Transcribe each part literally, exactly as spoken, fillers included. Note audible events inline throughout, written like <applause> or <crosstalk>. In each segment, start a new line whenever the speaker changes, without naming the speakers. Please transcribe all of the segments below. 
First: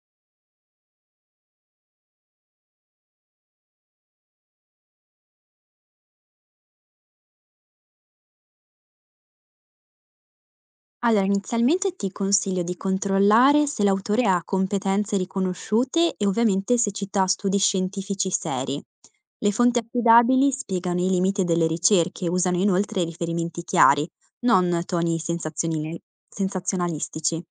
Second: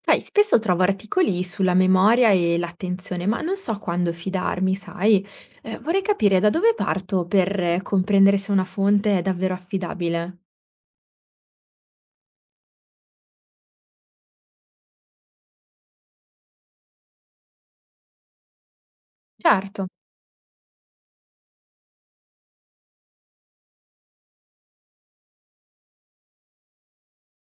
Sai, spesso trovo articoli sulla memoria e l'attenzione, ma non so quando fidarmi, sai? Eh, vorrei capire da dove parto per eh, comprendere se una fonte è davvero affidabile.
Allora, inizialmente ti consiglio di controllare se l'autore ha competenze riconosciute e ovviamente se cita studi scientifici seri. Le
Certo.
fonti affidabili spiegano i limiti delle ricerche, usano inoltre riferimenti chiari, non toni sensazionali- sensazionalistici.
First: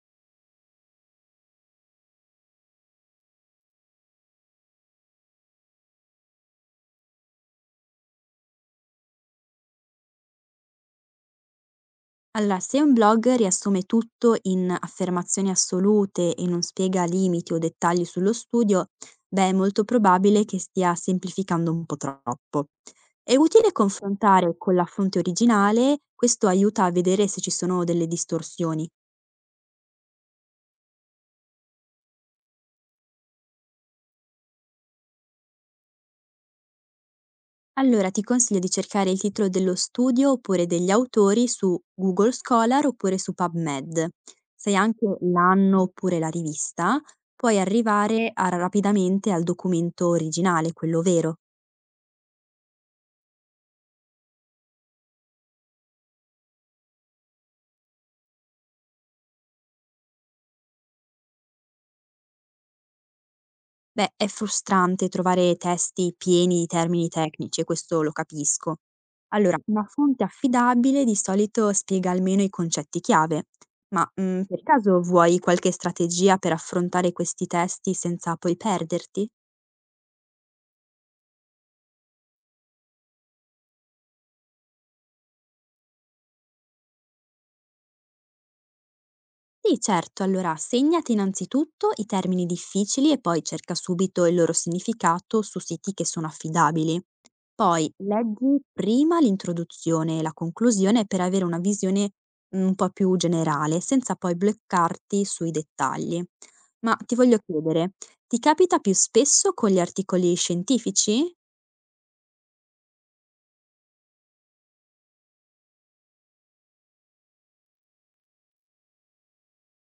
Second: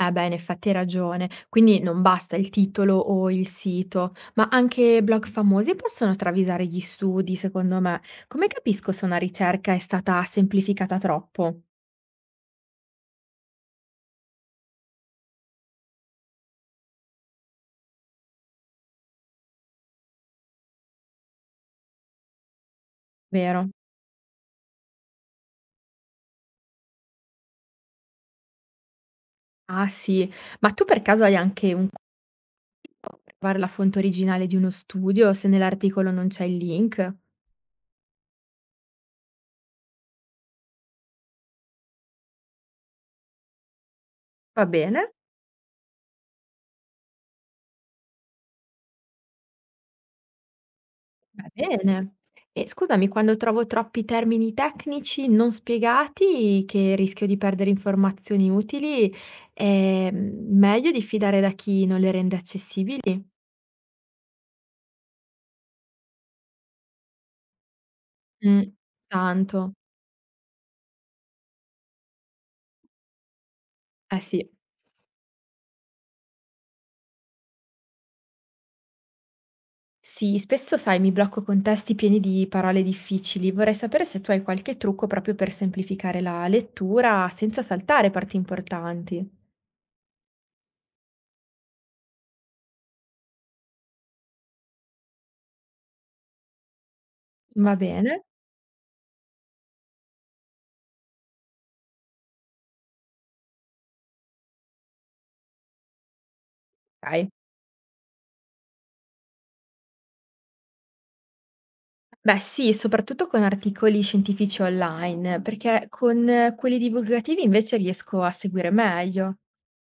Eh beh, in effetti hai ragione. Quindi non basta il titolo o il sito, ma anche blog famosi possono travisare gli studi, secondo me. Come capisco se una ricerca è stata semplificata troppo?
Allora, se un blog riassume tutto in affermazioni assolute e non spiega limiti o dettagli sullo studio, beh, è molto probabile che stia semplificando un po' troppo. È
Vero?
utile confrontare con la fonte originale, questo aiuta a vedere se ci sono delle distorsioni.
Ah sì, ma tu per caso hai anche un... Trovare la fonte originale di uno studio, se nell'articolo non c'è il link.
Allora ti consiglio di cercare il titolo dello studio oppure degli autori su Google Scholar oppure su PubMed.
Va
Se
bene?
anche l'anno oppure la rivista, puoi arrivare a rapidamente al documento originale, quello vero.
Va bene. E scusami, quando trovo troppi termini tecnici non spiegati, che rischio di perdere informazioni utili, è mm, meglio diffidare da chi non le rende accessibili?
Beh, è frustrante trovare testi pieni di termini tecnici e questo lo
Mm,
capisco. Allora,
tanto.
una fonte affidabile di solito spiega almeno i concetti chiave, ma
Eh
mm,
sì.
per caso vuoi qualche strategia per affrontare questi testi senza poi perderti?
Sì, spesso sai, mi blocco con testi pieni di parole difficili. Vorrei sapere se tu hai qualche trucco proprio per semplificare la lettura senza saltare parti importanti.
Sì, certo. Allora, segnati innanzitutto i termini difficili e poi cerca subito il loro significato su siti che sono affidabili.
Va
Poi
bene.
leggi prima l'introduzione e la conclusione per avere una visione mm, un po' più generale, senza poi bloccarti sui dettagli. Ma ti
Okay.
voglio chiedere, ti capita più spesso con gli articoli scientifici?
Beh sì, soprattutto con articoli scientifici online, perché con eh, quelli divulgativi invece riesco a seguire meglio.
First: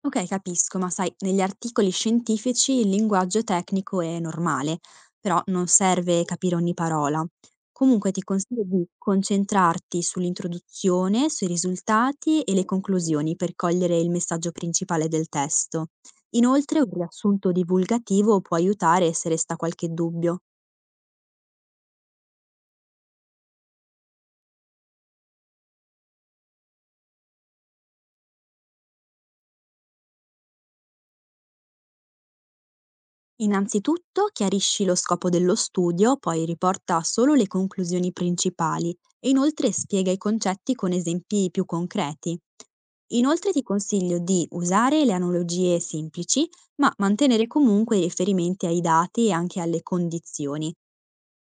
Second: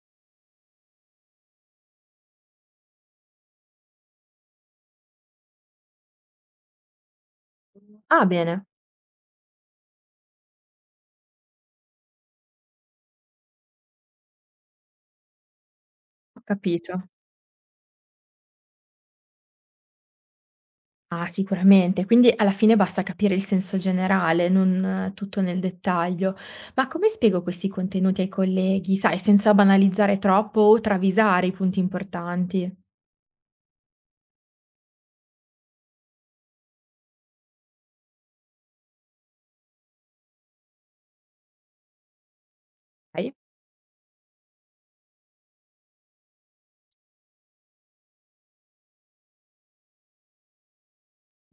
Okay, capisco, ma sai, negli articoli scientifici il linguaggio tecnico è normale, però non serve capire ogni parola. Comunque ti
Ah
consiglio
bene,
di concentrarti sull'introduzione, sui risultati e le conclusioni per cogliere il messaggio principale del testo.
ho
Inoltre un
capito.
riassunto divulgativo può aiutare se resta qualche dubbio.
Ah sicuramente, quindi alla fine basta capire il senso generale, non eh, tutto nel dettaglio. Ma come spiego questi contenuti ai colleghi, sai, senza banalizzare troppo o travisare i punti importanti?
Innanzitutto chiarisci lo scopo dello studio, poi riporta solo le conclusioni principali e inoltre spiega i concetti con esempi più concreti. Inoltre ti consiglio di usare le analogie semplici, ma mantenere comunque i riferimenti ai dati e anche alle condizioni.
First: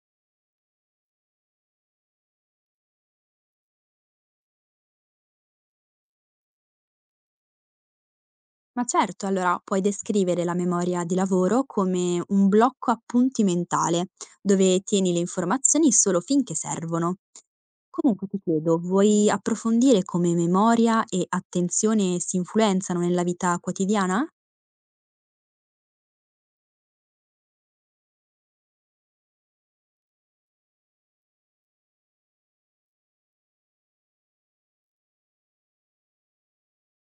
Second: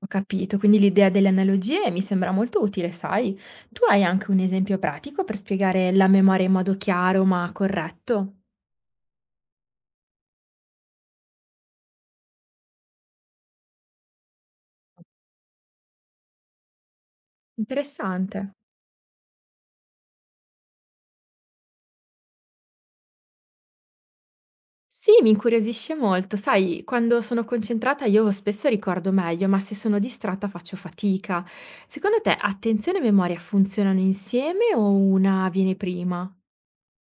Ho capito, quindi l'idea delle analogie mi sembra molto utile, sai? Tu hai anche un esempio pratico per spiegare la memoria in modo chiaro ma corretto?
Ma certo, allora puoi descrivere la memoria di lavoro come un blocco appuntimentale, dove tieni le informazioni solo finché servono. Comunque ti
Interessante.
chiedo, vuoi approfondire come memoria e attenzione si influenzano nella vita quotidiana?
Sì, mi incuriosisce molto, sai, quando sono concentrata io spesso ricordo meglio, ma se sono distratta faccio fatica. Secondo te attenzione e memoria funzionano insieme o una viene prima?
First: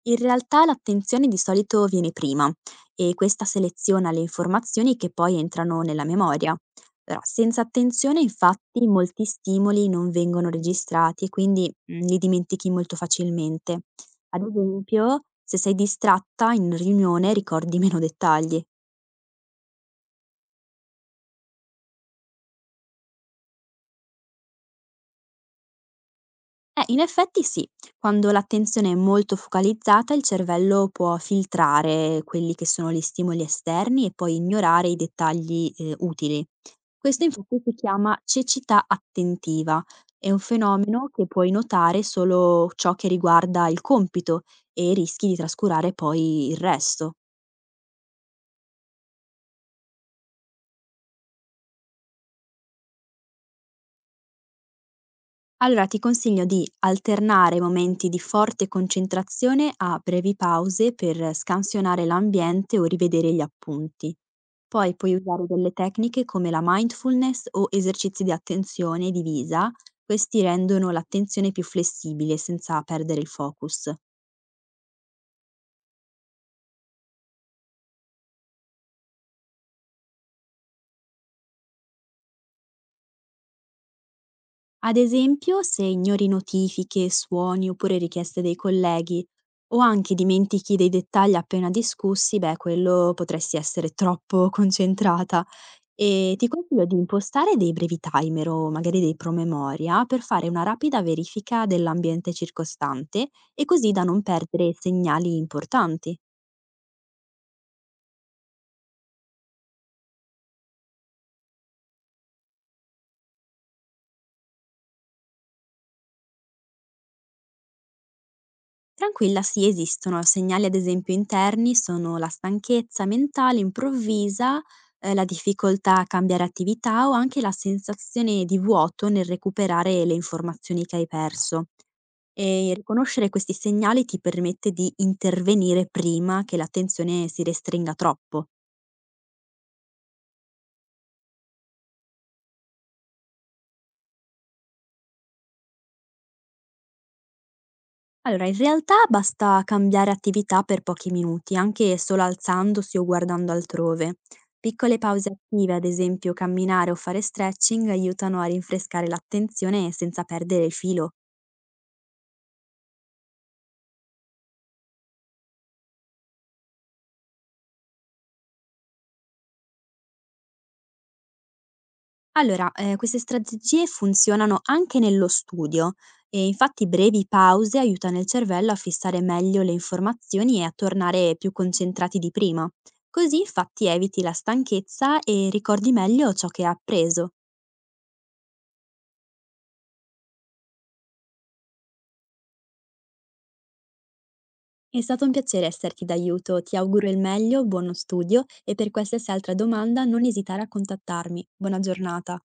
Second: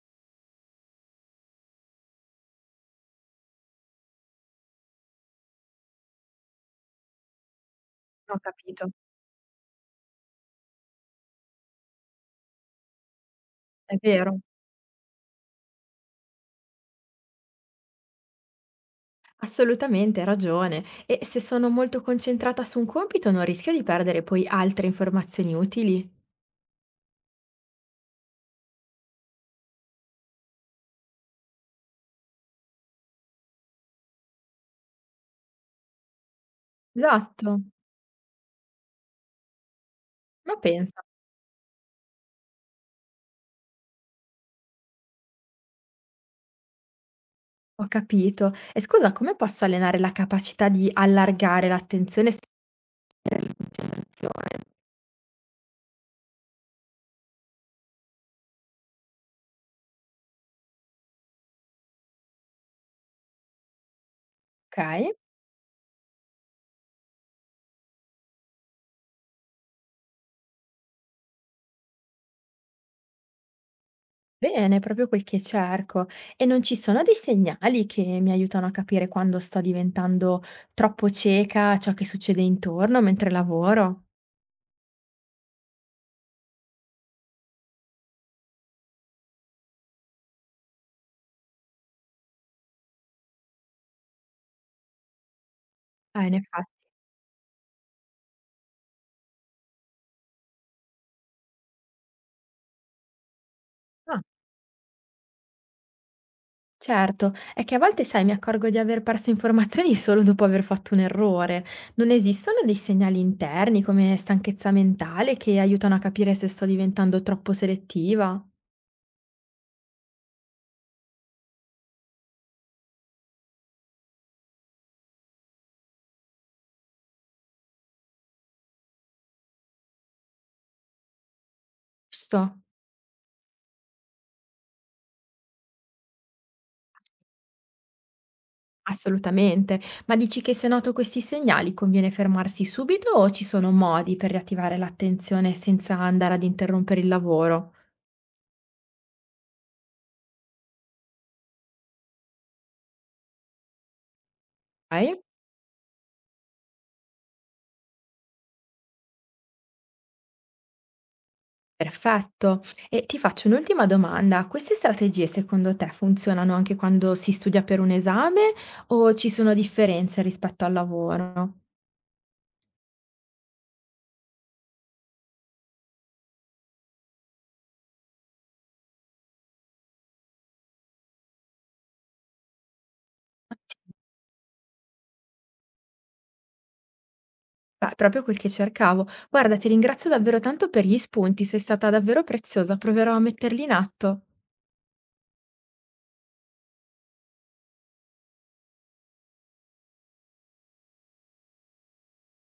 In realtà l'attenzione di solito viene prima e questa seleziona le informazioni che poi entrano nella memoria. Però senza attenzione
Ho
infatti
capito,
molti stimoli non vengono registrati e quindi mm, li dimentichi molto facilmente.
è vero.
Ad esempio, se sei distratta in riunione ricordi meno dettagli.
Assolutamente, hai ragione. E se sono molto concentrata su un compito non rischio di perdere poi altre informazioni utili?
Eh, in effetti sì, quando l'attenzione è molto focalizzata, il cervello può filtrare quelli che sono gli stimoli esterni e poi ignorare i dettagli, ehm, utili. Questo
Esatto,
infatti si chiama cecità attentiva, è un
ma pensa,
fenomeno che puoi notare solo ciò che riguarda il compito e rischi di trascurare poi il resto.
ho capito. E scusa, come posso allenare la capacità di allargare l'attenzione senza concentrazione?
Allora ti consiglio di alternare momenti di forte concentrazione a brevi pause per scansionare l'ambiente o rivedere gli appunti. Poi
Okay,
puoi usare delle tecniche come la mindfulness o esercizi di attenzione divisa, questi rendono l'attenzione più flessibile senza perdere il focus.
bene, proprio quel che cerco. E non ci sono dei segnali che mi aiutano a capire quando sto diventando troppo cieca a ciò che succede intorno mentre lavoro?
Ad esempio, se ignori notifiche, suoni oppure richieste dei colleghi o anche dimentichi dei dettagli appena discussi, beh, quello potresti essere troppo <laughs> concentrata.
Ah, in
E ti
effetti.
consiglio di impostare dei brevi timer o magari dei promemoria per fare una rapida verifica dell'ambiente circostante e così da
Ah,
non perdere segnali importanti.
certo, è che a volte, sai, mi accorgo di aver perso informazioni <laughs> solo dopo aver fatto un errore. Non esistono dei segnali interni come stanchezza mentale che aiutano a capire se sto diventando troppo selettiva?
Tranquilla, sì, esistono. Segnali ad esempio interni sono la stanchezza mentale improvvisa, eh, la difficoltà a cambiare attività o anche la sensazione di vuoto nel recuperare le informazioni che hai perso.
Giusto?
E riconoscere questi segnali ti permette di intervenire prima che l'attenzione si restringa troppo.
Assolutamente. Ma dici che se noto questi segnali conviene fermarsi subito o ci sono modi per riattivare l'attenzione senza andare ad interrompere il lavoro?
Allora, in realtà basta cambiare attività per pochi minuti, anche solo alzandosi o guardando altrove. Piccole
Ok?
pause attive, ad esempio camminare o fare stretching, aiutano a rinfrescare l'attenzione senza perdere il filo.
Perfetto. E ti faccio un'ultima domanda. Queste strategie secondo te funzionano anche quando si studia per un esame o ci sono differenze rispetto al lavoro?
Allora, eh, queste strategie funzionano anche nello studio e infatti brevi pause aiutano il cervello a fissare meglio le informazioni e a tornare più concentrati di prima. Così infatti eviti la stanchezza e ricordi meglio ciò che hai appreso.
Beh, proprio quel che cercavo. Guarda, ti ringrazio davvero tanto per gli spunti, sei stata davvero preziosa, proverò a metterli in atto.
È stato un piacere esserti d'aiuto, ti auguro il meglio, buono studio e per qualsiasi altra domanda non esitare a contattarmi. Buona giornata.